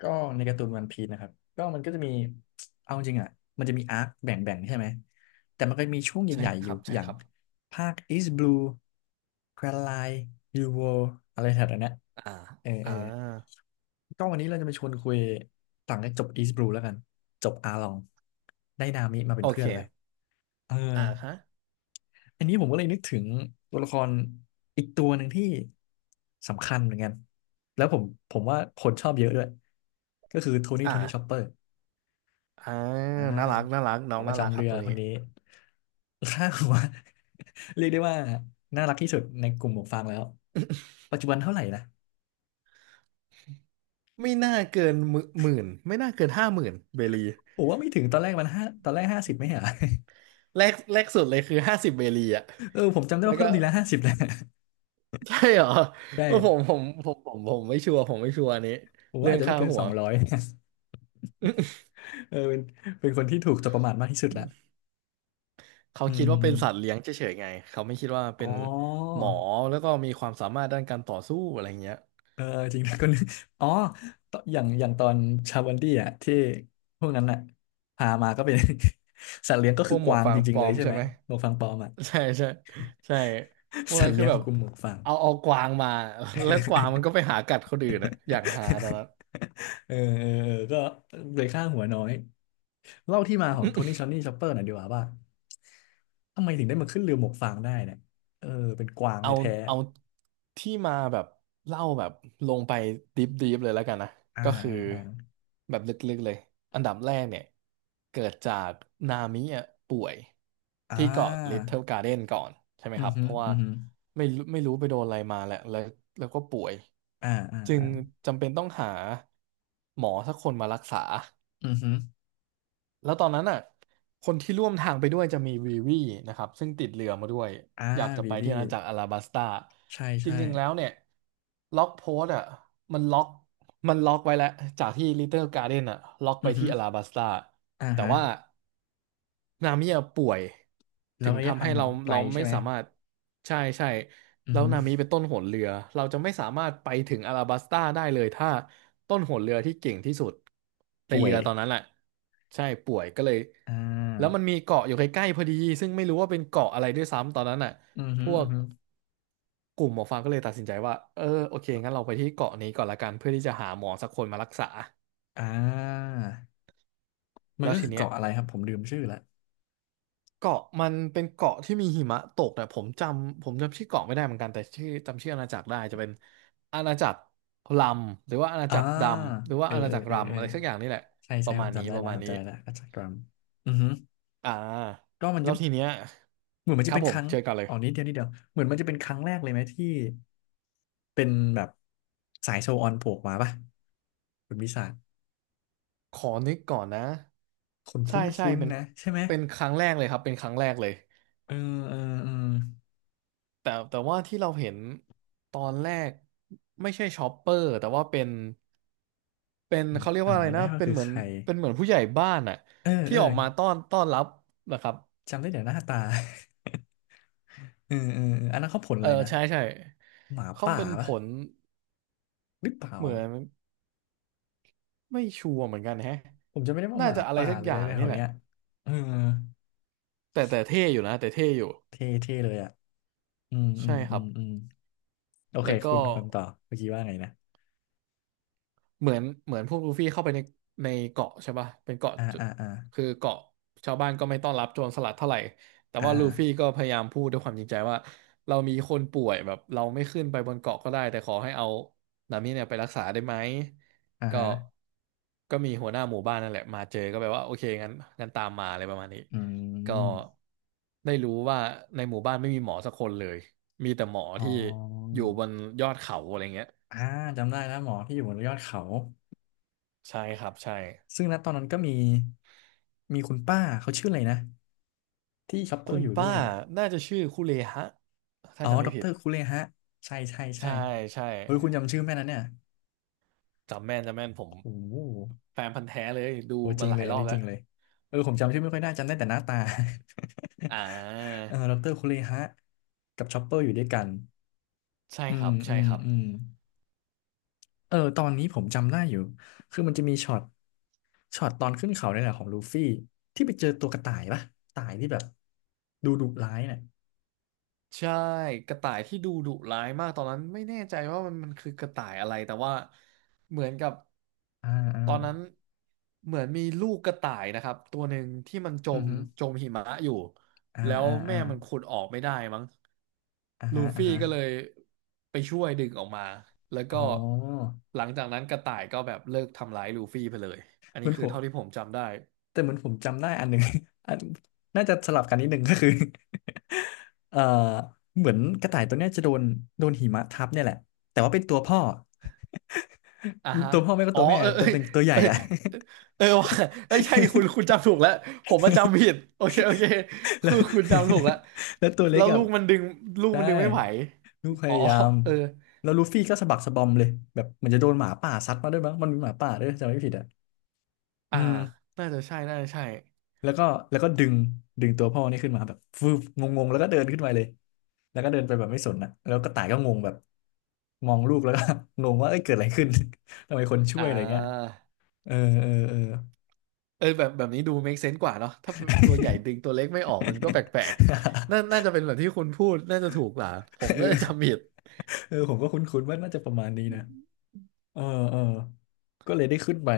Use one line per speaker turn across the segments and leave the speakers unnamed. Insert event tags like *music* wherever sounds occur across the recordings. ก็ในการ์ตูนวันพีซนะครับก็มันก็จะมี *tsk* เอาจริงอ่ะมันจะมีอาร์คแบ่งๆใช่ไหมแต่มันก็มีช่วง
ใช่
ใหญ่ๆอ
ค
ยู่
รับ
อ
ใช่
ย่าง
ครับ
ภาค East Blue Grand Line New World อะไรแถวๆเนี้ย
อ่า
เออเอ
อ่า
อก็วันนี้เราจะมาชวนคุยต่างจากจบ East Blue แล้วกันจบอาลองได้นามิมาเป็
โอ
นเพื่
เค
อนแหละเออ
อ่าฮะ
อันนี้ผมก็เลยนึกถึงตัวละครอีกตัวหนึ่งที่สำคัญเหมือนกันแล้วผมว่าคนชอบเยอะด้วยก็คือโทนี่โทนี่ชอปเป
อ่า
อร์
อ่า
อ้า
น่า
ว
รักน่ารัก
ห
น้
ม
อ
อ
ง
ป
น่า
ระ
รัก
จำ
ค
เรื
รับ
อ
ตัว
ค
นี้
นนี้ *laughs* ค่าหัว *laughs* เรียกได้ว่าน่ารักที่สุดในกลุ่มหมวกฟางแล้วปัจจุบันเท่าไหร่นะ
ไม่น่าเกินหมื่นไม่น่าเกิน50,000 เบลี
ผมว่าไม่ถึงตอนแรกมันห้าตอนแรกห้าสิบไม่เหรอ *laughs*
แรกแรกสุดเลยคือ50 เบลีอ่ะ
เออผมจำได้
แล้
ว่า
วก็
เพิ่มทีละห้าสิบแหละ
ใช่เหรอ
*laughs*
ผม
ใช่
ผมผมผมผมไม่ชัวร์ผมไม่ชัวร์อันนี้
ผมว่า
เรื่อ
อา
ง
จจะไม่
ค่า
เกิน
หั
ส
ว
องร้อย *laughs* เออเป็นคนที่ถูกจับประมาทมากที่สุดละ
*laughs* เขา
อื
คิดว่าเป็นสัตว์
ม
เลี้ยงเฉยๆไงเขาไม่คิดว่า
อมอ๋
เป็นหม
อ
อแล้วก็มีความสามารถด้านการต่อสู้อะไรเงี้ย
เออจริงนะก็นึก *laughs* อ๋อตอย่างตอนชาวันดี้อ่ะที่พวกนั้นอ่ะพามาก็เป็น *laughs* สัตว์เลี้ยงก็
พ
คื
ว
อ
กห
ก
มวก
วาง
ฟา
จ
ง
ริ
ป
งๆ
ล
เล
อ
ย
ม
ใช่
ใช่
ไหม
ไหม
หมวกฟางปลอมอ่ะ
ใช่ใช่ใช่พว
*laughs*
ก
สั
นั้
ต
น
ว์
คื
เลี้
อ
ยง
แบ
ขอ
บ
งกลุ่มหมวกฟาง
เอากวางมา *laughs* แล้วกวางมันก็ไปหากัดคนอื่นอะอย่างหาตอนนั้
*laughs*
น
เออเออเออก็เลยค่าหัวน้อยเล่าที่มาของโทนี่ชอนนี่ชอปเปอร์หน่อยดีกว่าว่าทำไมถึงได้มาขึ้นเรือหมวกฟางได้เนี่ยเออเป็นกวาง
เอา
แท้
เอาที่มาแบบเล่าแบบลงไปดิฟดิฟเลยแล้วกันนะ
ๆอ่า
ก็คือ
อ่าอ่า
แบบลึกๆเลยอันดับแรกเนี่ยเกิดจากนามิอ่ะป่วย
อ่
ที่เกาะลิ t
า
เทิลการ์เด้นก่อนใช่ไหม
อื
ค
อ
รับ
ฮึ
เพราะว่า
อือฮึ
ไม่รู้ไปโดนอะไรมาแหละแล้วก็ป่วย
อ่าอ่า
จึง
อ่า
จำเป็นต้องหาหมอสักคนมารักษา
อือฮึ
แล้วตอนนั้นอ่ะคนที่ร่วมทางไปด้วยจะมีวีวีนะครับซึ่งติดเรือมาด้วย
อ่า
อยากจะ
วี
ไป
วี
ที่อาณาจักรอาราบัสตา
ใช่
จ
ใช่
ริงๆ แล้วเนี่ยล็อกโพสต์อ่ะมันล็อกมันล็อกไว้แล้วจากที่ Little Garden อ่ะล็อก
อื
ไป
อฮึ
ที่อลาบัสตา
อ่า
แต่
ฮะ
ว่านามิอะป่วย
แล้
ถึ
ว
ง
ระยะ
ทำ
ทา
ให้
งมั
เรา
นไกล
เรา
ใช่
ไม่
ไหม
สามารถใช่ใช่
อือ
แล้ว
ฮึ
นามิเป็นต้นหนเรือเราจะไม่สามารถไปถึงอลาบัสตาได้เลยถ้าต้นหนเรือที่เก่งที่สุดใน
ป่ว
เรื
ย
อตอนนั้นแหละใช่ป่วยก็เลย
อ่
แล้วมั
า
นมีเกาะอยู่ใกล้ๆพอดีซึ่งไม่รู้ว่าเป็นเกาะอะไรด้วยซ้ำตอนนั้นอ่ะ
อือ
พ
ฮึ
ว
อือ
ก
ฮึ
กลุ่มหมอฟังก็เลยตัดสินใจว่าเออโอเคงั้นเราไปที่เกาะนี้ก่อนละกันเพื่อที่จะหาหมอสักคนมารักษา
อ่ามัน
แล้ว
ก็
ที
คือ
เนี้ย
เกาะอะไรครับ ผมลืมชื่อละ
เกาะมันเป็นเกาะที่มีหิมะตกแต่ผมจำชื่อเกาะไม่ได้เหมือนกันแต่จำชื่ออาณาจักรได้จะเป็นอาณาจักรลำหรือว่าอาณา
อ่า
จักรดำหรือว่า
เออ
อาณา
เออ
จักร
เออเอ
รำ
อ
อะไรสักอย่างนี่แหละ
ใช่
ป
ใช่
ระ
ผ
มาณ
ม
นี้
จำได้
ประ
แล้ว
มาณ
ผม
นี้
จำได้แล้วอัจฉริยะอือฮึ
อ่า
ก็มัน
แล้
จะ
วทีเนี้ย
เหมือนมัน
ค
จะ
รับ
เป็น
ผ
ค
ม
รั้ง
เชิญก่อนเลย
อ๋อนิดเดียวนิดเดียวเหมือนมันจะเป็นครั้งแรกเลยไหมที่เป็นแบบสายโชว์ออนโผล่ออกมาป่ะคุณวิสา
ขอนึกก่อนนะ
คุณค
ใช่ใช่
ุ้น
เป็น
ๆนะใช่ไหม
เป็นครั้งแรกเลยครับเป็นครั้งแรกเลย
เออเออเออ
แต่ว่าที่เราเห็นตอนแรกไม่ใช่ชอปเปอร์แต่ว่าเป็นเขาเรียกว่า
จำ
อะไร
ไม่ได้
นะ
ว่า
เป็น
คือ
เหมือ
ใค
น
ร
เป็นเหมือนผู้ใหญ่บ้านอะ
เออ
ที่
เออ
ออกมาต้อนรับนะครับ
จำได้แต่หน้าตา *laughs* เออเออเอออันนั้นเขาผล
เอ
อะ
อ
ไรนะ
ใช่ใช่
หมา
เขา
ป่า
เป็นผ
ปะ
ล
หรือเปล่า
เหมื
อ่ะ
อนไม่ชัวร์เหมือนกันแฮะ
ผมจะไม่ได้ว่าห
น่า
มา
จะอะไร
ป่า
สัก
หรือ
อ
อะ
ย่า
ไร
ง
แถ
นี่
ว
แหละ
เนี้ยเออ
แต่เท่อยู่นะแต่เท่อยู่
เท่เท่เลยอ่ะอืมอื
ใช่
ม
ค
อื
รับ
มอืมโอเค
แล้ว
คุ
ก็
ณคุณต่อเมื่อกี้ว่าไงนะ
เหมือนพวกลูฟี่เข้าไปในเกาะใช่ป่ะเป็นเกาะ
อ่า
จุด
อ่าอ่า
คือเกาะชาวบ้านก็ไม่ต้อนรับโจรสลัดเท่าไหร่แต่
อ
ว่าลูฟี่
่า
ก็พยายามพูดด้วยความจริงใจว่าเรามีคนป่วยแบบเราไม่ขึ้นไปบนเกาะก็ได้แต่ขอให้เอานามิเนี่ยไปรักษาได้ไหม
อ่า
ก็
ฮะ
ก็มีหัวหน้าหมู่บ้านนั่นแหละมาเจอก็แบบว่าโอเคงั้นตามมาอะไรประมาณนี้
อื
ก็
ม
ได้รู้ว่าในหมู่บ้านไม่มีหมอสักคนเลยมีแต่หมอ
อ๋อ
ที่อยู่บนยอดเขาอะไรเงี้ย
อ่าจำได้แล้วหมอที่อยู่บนยอดเขา
ใช่ครับใช่
ซึ่งณตอนนั้นก็มีคุณป้าเขาชื่ออะไรนะที่ช็อปเปอ
คุ
ร์
ณ
อยู่ด้
ป้า
วย
น่าจะชื่อคุเลฮะถ้า
อ๋อ
จำ
ด
ไม่
อกเต
ผิ
อ
ด
รคุเรฮะใช่ใช่ใช่
ใช่ใช่
เฮ้ยคุณจำชื่อแม่นั้นเนี่ย
จำแม่นจำแม่นผม
โอ้โห
แฟนพันธุ์แท้เลยดู
โอ้จ
มา
ริง
ห
เล
ลาย
ยอั
ร
น
อบ
นี้จ
แล้
ริ
ว
งเลยเออผมจำชื่อไม่ค่อยได้จำได้แต่หน้าตา
อ่า
*laughs* เออดอกเตอรคุเรฮะกับชอปเปอร์อยู่ด้วยกัน
ใช่
อื
ค
ม
รับ
อื
ใช่
ม
ครับ
อืมเออตอนนี้ผมจำได้อยู่คือมันจะมีช็อตตอนขึ้นเขาเนี่ยแหละของลูฟี่ที่ไปเจอตัวกระต่ายปะกระต่ายที่แบบดูดุร้ายเนี่ย
ใช่กระต่ายที่ดูดุร้ายมากตอนนั้นไม่แน่ใจว่ามันคือกระต่ายอะไรแต่ว่าเหมือนกับ
อ่าอ่า
ตอนนั้นเหมือนมีลูกกระต่ายนะครับตัวหนึ่งที่มันจ
อือ
ม
ฮึ
จมหิมะอยู่
อ่า
แล้ว
อ่า
แม่
อ่า
มันขุดออกไม่ได้มั้ง
อ่า
ลู
ฮะอ่า
ฟี่
ฮะ
ก็เลยไปช่วยดึงออกมาแล้วก็
อ๋อ
หลังจากนั้นกระต่ายก็แบบเลิกทำร้ายลูฟี่ไปเลยอัน
เหมื
นี้
อน
คื
ผ
อ
ม
เท่าที่ผมจำได้
แต่เหมือนผมจำได้อันหนึ่ง *laughs* อันน่าจะสลับกันนิดหนึ่ง *laughs* ก็คือ *laughs* เอ่อเหมือนกระต่ายตัวเนี้ยจะโดนหิมะทับเนี่ยแหละแต่ว่าเป็นตัวพ่อ
อ่าฮะ
ตัวพ่อไม่ก็
อ๋อ
ตัวแม่
เออ
แต่เป็นตัวใหญ่
เออ
อะ
เออเออว่ะไม่ใช่คุณ
*laughs*
จำถูกแล้วผมมนจำผิดโอเคโอเค
แล้ว
คือคุณจำถูกแล้ว
*laughs* แล้วตัวเล็
แล้
ก
ว
อะ
ลูกมันดึงลูก
ใช่
มันดึงไม่ไหว
ลูกพ
อ๋อ
ยายาม
เออ
แล้วลูฟี่ก็สะบักสะบอมเลยแบบเหมือนจะโดนหมาป่าซัดมาด้วยมั้งมันมีหมาป่าด้วยถ้าจำไม่ผิดอะอื
อ่า
ม
น่าจะใช่น่าจะใช่
แล้วก็ดึงตัวพ่อนี่ขึ้นมาแบบฟืบงงๆแล้วก็เดินขึ้นมาเลยแล้วก็เดินไปแบบไม่สนนะแล้วกระต่ายก็งงแบบมองลูกแล้วก็ *laughs* งงว่าเอ้ยเกิดอะไรขึ้น *laughs* ทำไมคนช่ว
อ่
ยอะไรเงี้ย
า
เออเออเออ
เออแบบนี้ดู make sense กว่าเนาะถ้าตัวใหญ่ดึงตัวเล็กไม่ออกมันก็แปลกๆน่า
*laughs*
น่าจะเป็นแบบที่คุณพูดน่าจะถูกกว่าผม
เอ
น่า
อ
จะจำผิด
เออผมก็คุ้นๆว่าน่าจะประมาณนี้นะเออเออก็เลยได้ขึ้นไป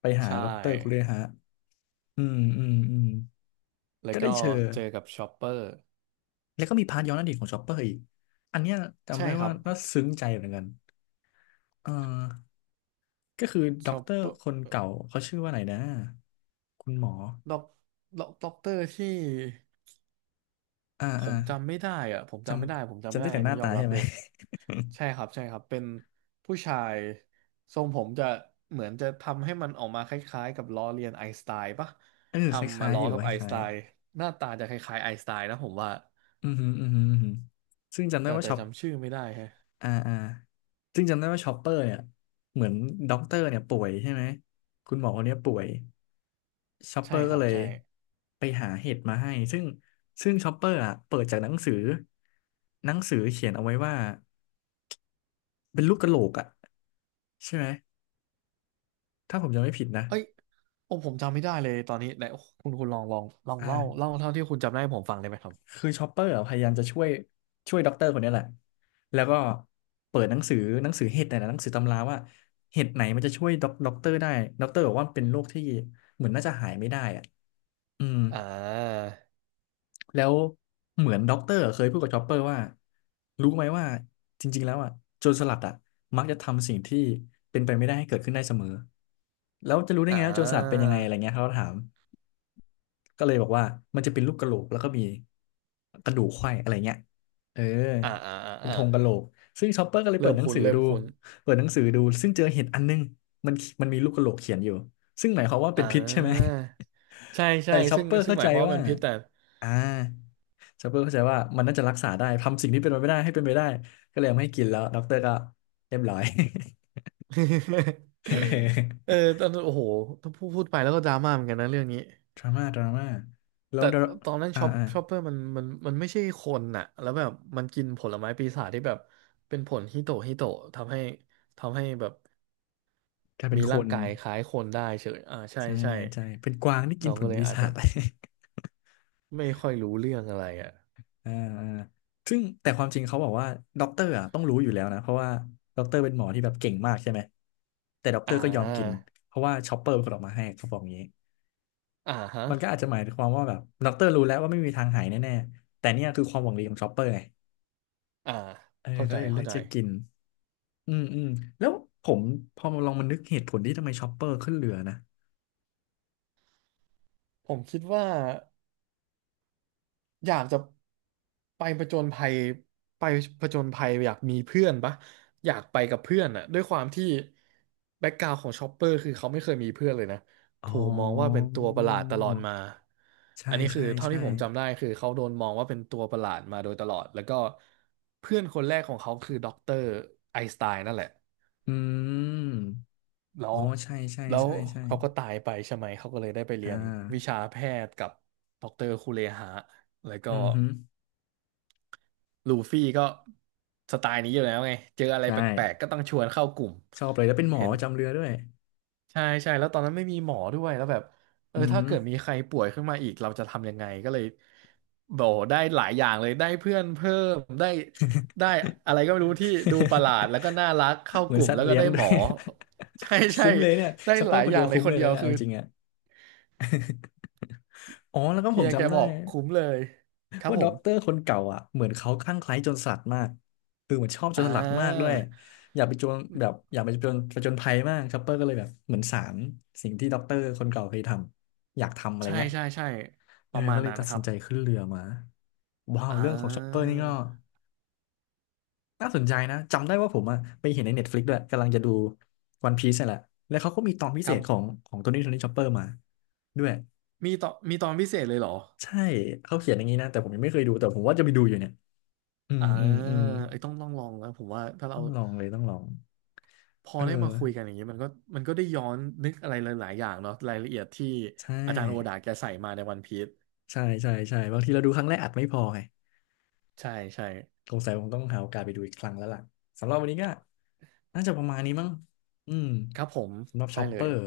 ไปหา
ใช
ดอกเตอรคุเร
่
ฮะอืมอืมอืม
แล้ว
ก็ได้
ก็
เจอ
เจอกับชอปเปอร์
แล้วก็มีพาร์ทย้อนอดีตของชอปเปอร์อีกอันเนี้ยจำ
ใช่
ได้
ครั
ว่า
บ
น่าซึ้งใจเหมือนกันเออ ก็คือด็
ช
อก
อป
เตอ
เป
ร์
อร์
คนเก่าเขาชื่อว่าอะไรนะคุณหมอ
ด็อกด็อกเตอร์ที่
อ่า
ผ
อ่า
มจำไม่ได้อะผม
จ
จำไม่ได้ผม
ำ
จำ
จำ
ไม่
ได้
ได้
แต่
อั
ห
น
น้า
นี้ยอ
ตา
มรั
ใช่
บ
ไหม
เลย
*laughs*
ใช่ครับใช่ครับเป็นผู้ชายทรงผมจะเหมือนจะทำให้มันออกมาคล้ายๆกับล้อเลียนไอน์สไตน์ปะ
เออค
ทำมา
ล้าย
ล้
ๆอ
อ
ยู่
กับ
ค
ไอน์ส
ล้า
ไต
ย
น์หน้าตาจะคล้ายๆไอน์สไตน์นะผมว่า
ๆอือหืออือหืออือหือซึ่งจำได้
แต่
ว่า
แต่
ช็อป
จำชื่อไม่ได้แฮะ
อ่าอ่าซึ่งจำได้ว่าช็อปเปอร์เนี่ยเหมือนด็อกเตอร์เนี่ยป่วยใช่ไหมคุณหมอคนเนี้ยป่วยช็อปเป
ใช่
อร์
ค
ก็
รับ
เลย
ใช่
ไปหาเห็ดมาให้ซึ่งช็อปเปอร์อ่ะเปิดจากหนังสือเขียนเอาไว้ว่าเป็นลูกกะโหลกอ่ะใช่ไหมถ้าผมจำไม่ผิดนะ
เอ้ยโอ้ผมจำไม่ได้เลยตอนนี้ไหนโอ้คุณคุณลอง
อ่
เล่า
า
เท่าที่คุณจำได้ให้ผมฟังได้ไหมครับ
คือชอปเปอร์อะพยายามจะช่วยด็อกเตอร์คนนี้แหละ แล้วก็เปิดหนังสือเห็ดเนี่ยนะหนังสือตำราว่าเห็ดไหนมันจะช่วยด็อกเตอร์ได้ ด็อกเตอร์บอกว่าเป็นโรคที่เหมือนน่าจะหายไม่ได้อะอืม
อ่า
แล้วเหมือนด็อกเตอร์เคยพูดกับชอปเปอร์ว่ารู้ไหมว่าจริงๆแล้วอ่ะโจรสลัดอ่ะมักจะทำสิ่งที่เป็นไปไม่ได้ให้เกิดขึ้นได้เสมอแล้วจะรู้ได้
อ่
ไงว่าโจรสลัดเป็นยั
า
งไงอะไรเงี้ยเขาก็ถาม ก็เลยบอกว่ามันจะเป็นรูปกะโหลกแล้วก็มีกระดูกไขว้อะไรเงี้ยเออ
อ่าอ่า
เป็น
อ่า
ธงกะโหลกซึ่งชอปเปอร์ก็เลยเปิ
เริ่
ด
ม
หนัง
คุ้น
สือ
เริ่
ดู
มคุ้น
เปิดหนังสือดูซึ่งเจอเห็ดอันนึงมันมันมีลูกกะโหลกเขียนอยู่ซึ่งหมายความว่าเป็
อ่
นพิษใช่ไหม
า ใช่
*laughs* แต่
ใช่
ชอป
ซึ่ง
เปอร์
ซึ่ง
เข้า
ห
ใจ
มายความว่า
ว่า
เป็นพิษแต่
อ่าชอปเปอร์เข้าใจว่ามันน่าจะรักษาได้ทำสิ่งที่เป็นไปไม่ได้ให้เป็นไปได้ก็เลยเอามาให้กินแล้วด็อกเตอร์ก็เรียบร้อย
*laughs* เออ
*laughs*
ตอนนั้นโอ้โหถ้าพูดไปแล้วก็ดราม่าเหมือนกันนะเรื่องนี้
ดราม่าดราม่าแล้
แต่
วดรา
ตอนนั้น
อ่า
ช็อป
อ่า
ช็อปเปอร์มันไม่ใช่คนน่ะแล้วแบบมันกินผลไม้ปีศาจที่แบบเป็นผลฮิโตะฮิโตะทำให้ทำให้แบบ
กลายเป็
มี
นค
ร่าง
น
กายคล้ายคนได้เฉยอ่า ใช่
ใช่
ใช่
ใช่เป็นกวางที่กิ
น้
น
อง
ผ
ก็
ล
เลย
ปี
อาจ
ศา
จะ
จ *laughs*
ไม่ค่อยรู้เรื่องอะไรอ่ะ
อ่า *laughs* อ่าซึ่งแต่ความจริงเขาบอกว่าด็อกเตอร์อ่ะต้องรู้อยู่แล้วนะเพราะว่าด็อกเตอร์เป็นหมอที่แบบเก่งมากใช่ไหมแต่ด็อกเต
อ่
อร์ก็ยอมกิน
า
เพราะว่าชอปเปอร์เป็นคนออกมาให้เขาบอกอย่างนี้
อ่าฮะ
มันก็อาจจะหมายความว่าแบบด็อกเตอร์รู้แล้วว่าไม่มีทางหายแน่ๆแต่เนี่ยคือความหวังดีของชอปเปอร์ไง
อ่า
เออ
เข้า
ก็
ใจ
เลยเลื
เข้า
อก
ใจ
จะกินอืมอืมแล้วผมพอมาลองมานึกเหตุผลที่ทำไมชอปเปอร์ขึ้นเรือนะ
ผมคิดว่าอยากจะไปผจญภัยไปผจญภัยอยากมีเพื่อนปะอยากไปกับเพื่อนอะด้วยความที่แบ็กกราวของชอปเปอร์คือเขาไม่เคยมีเพื่อนเลยนะ
อ๋
ถู
อ
กมองว่าเป็นตัวประหลาดตลอดมา
ใช่
อันนี้คือ
ใช่
เท่า
ใช่
ที่ผมจำได้คือเขาโดนมองว่าเป็นตัวประหลาดมาโดยตลอดแล้วก็เพื่อนคนแรกของเขาคือด็อกเตอร์ไอน์สไตน์นั่นแหละ
อืม
แล้
อ๋อ
ว
ใช่ใช่
แล้ว
ใช่ใช่
เขาก็ตายไปใช่ไหมเขาก็เลยได้ไป
อ่
เรียนวิชา
า
แพทย์กับด็อกเตอร์คูเลหะแล้วก็
อือฮึ
ลูฟี่ก็สไตล์นี้อยู่แล้วไงเจออะไร
ใช่
แปลกๆก็ต้องชวนเข้ากลุ่ม
ชอบเลยแล้วเป็นหมอ
เห็น
ประจำเรือด้วย
ใช่ใช่แล้วตอนนั้นไม่มีหมอด้วยแล้วแบบเอ
อื
อ
อ
ถ้า
ฮึ
เกิดมีใครป่วยขึ้นมาอีกเราจะทำยังไงก็เลยบอกได้หลายอย่างเลยได้เพื่อนเพิ่มได้ได้อะไรก็ไม่รู้ที่ดูประหลาด
*laughs*
แล้วก็น่ารักเข้า
เหมื
ก
อน
ลุ่ม
สัต
แล้
ว์
วก็
เลี้ยง
ได้
ด้
หม
วย
อใช่
*laughs*
ใช่
คุ้มเลยเนี่ย
ได้
ชัปเป
ห
อ
ลา
ร์
ย
คน
อ
เดี
ย่า
ย
ง
ว
เลย
คุ้ม
ค
เล
น
ย
เดีย
นะ
ว
เนี่ยเอา
คือ
จริงอะอ๋อแล้วก็ผ
เฮี
ม
ยแก
จำได้
บอกคุ้มเลยครับ
ว่า
ผ
ด็อ
ม
กเตอร์คนเก่าอ่ะเหมือนเขาคลั่งไคล้โจรสลัดมากคือเหมือนชอบโจร
อ่
สลัดมากด้
า
วยอยากไปโจรแบบอยากไปโจรผจญภัยมากชัปเปอร์ก็เลยแบบเหมือนสารสิ่งที่ด็อกเตอร์คนเก่าเคยทำอยากทำอะไร
ใช่
เงี้ย
ใช่ใช่
เอ
ป
อ
ระมา
ก็
ณ
เลย
นั้น
ตัด
ค
สิ
รั
น
บ
ใจขึ้นเรือมาว้าว
อ่
เรื่องของชอปเปอร์นี่ก็
า
น่าสนใจนะจำได้ว่าผมอะไปเห็นใน Netflix ด้วยกำลังจะดูวันพีซนี่แหละแล้วเขาก็มีตอนพิ
ค
เศ
รั
ษของ
บ
ของโทนี่โทนี่ชอปเปอร์มาด้วย
มีตอนพิเศษเลยเหรอ
ใช่เขาเขียนอย่างนี้นะแต่ผมยังไม่เคยดูแต่ผมว่าจะไปดูอยู่เนี่ยอืม
อ่า
อืมอืม
ไอ้ยต้องลองแล้วผมว่าถ้าเรา
ต้องลองเลยต้องลอง
พอ
เออ
ได้มาคุยกันอย่างนี้มันก็มันก็ได้ย้อนนึกอะไรหลายๆอย่างเนาะรายละเอียดที่
ใช่
อาจารย์โอดาแกใส่มาในวันพีซ
ใช่ใช่ใช่บางทีเราดูครั้งแรกอาจไม่พอไง
ใช่ใช่
สงสัยคงต้องหาโอกาสไปดูอีกครั้งแล้วล่ะสำหรับวันนี้ก็น่าจะประมาณนี้มั้งอืม
ครับผม
สำหรับช็
ได้
อป
เล
เปอ
ย
ร์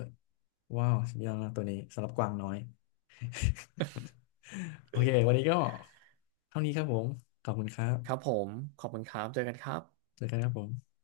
ว้าวสุดยอดมากตัวนี้สำหรับกวางน้อย *laughs* โอเควันนี้ก็เท่านี้ครับผมขอบคุณครั
ครับ
บ
ผมขอบคุณครับเจอกันครับ
เจอกันครับผม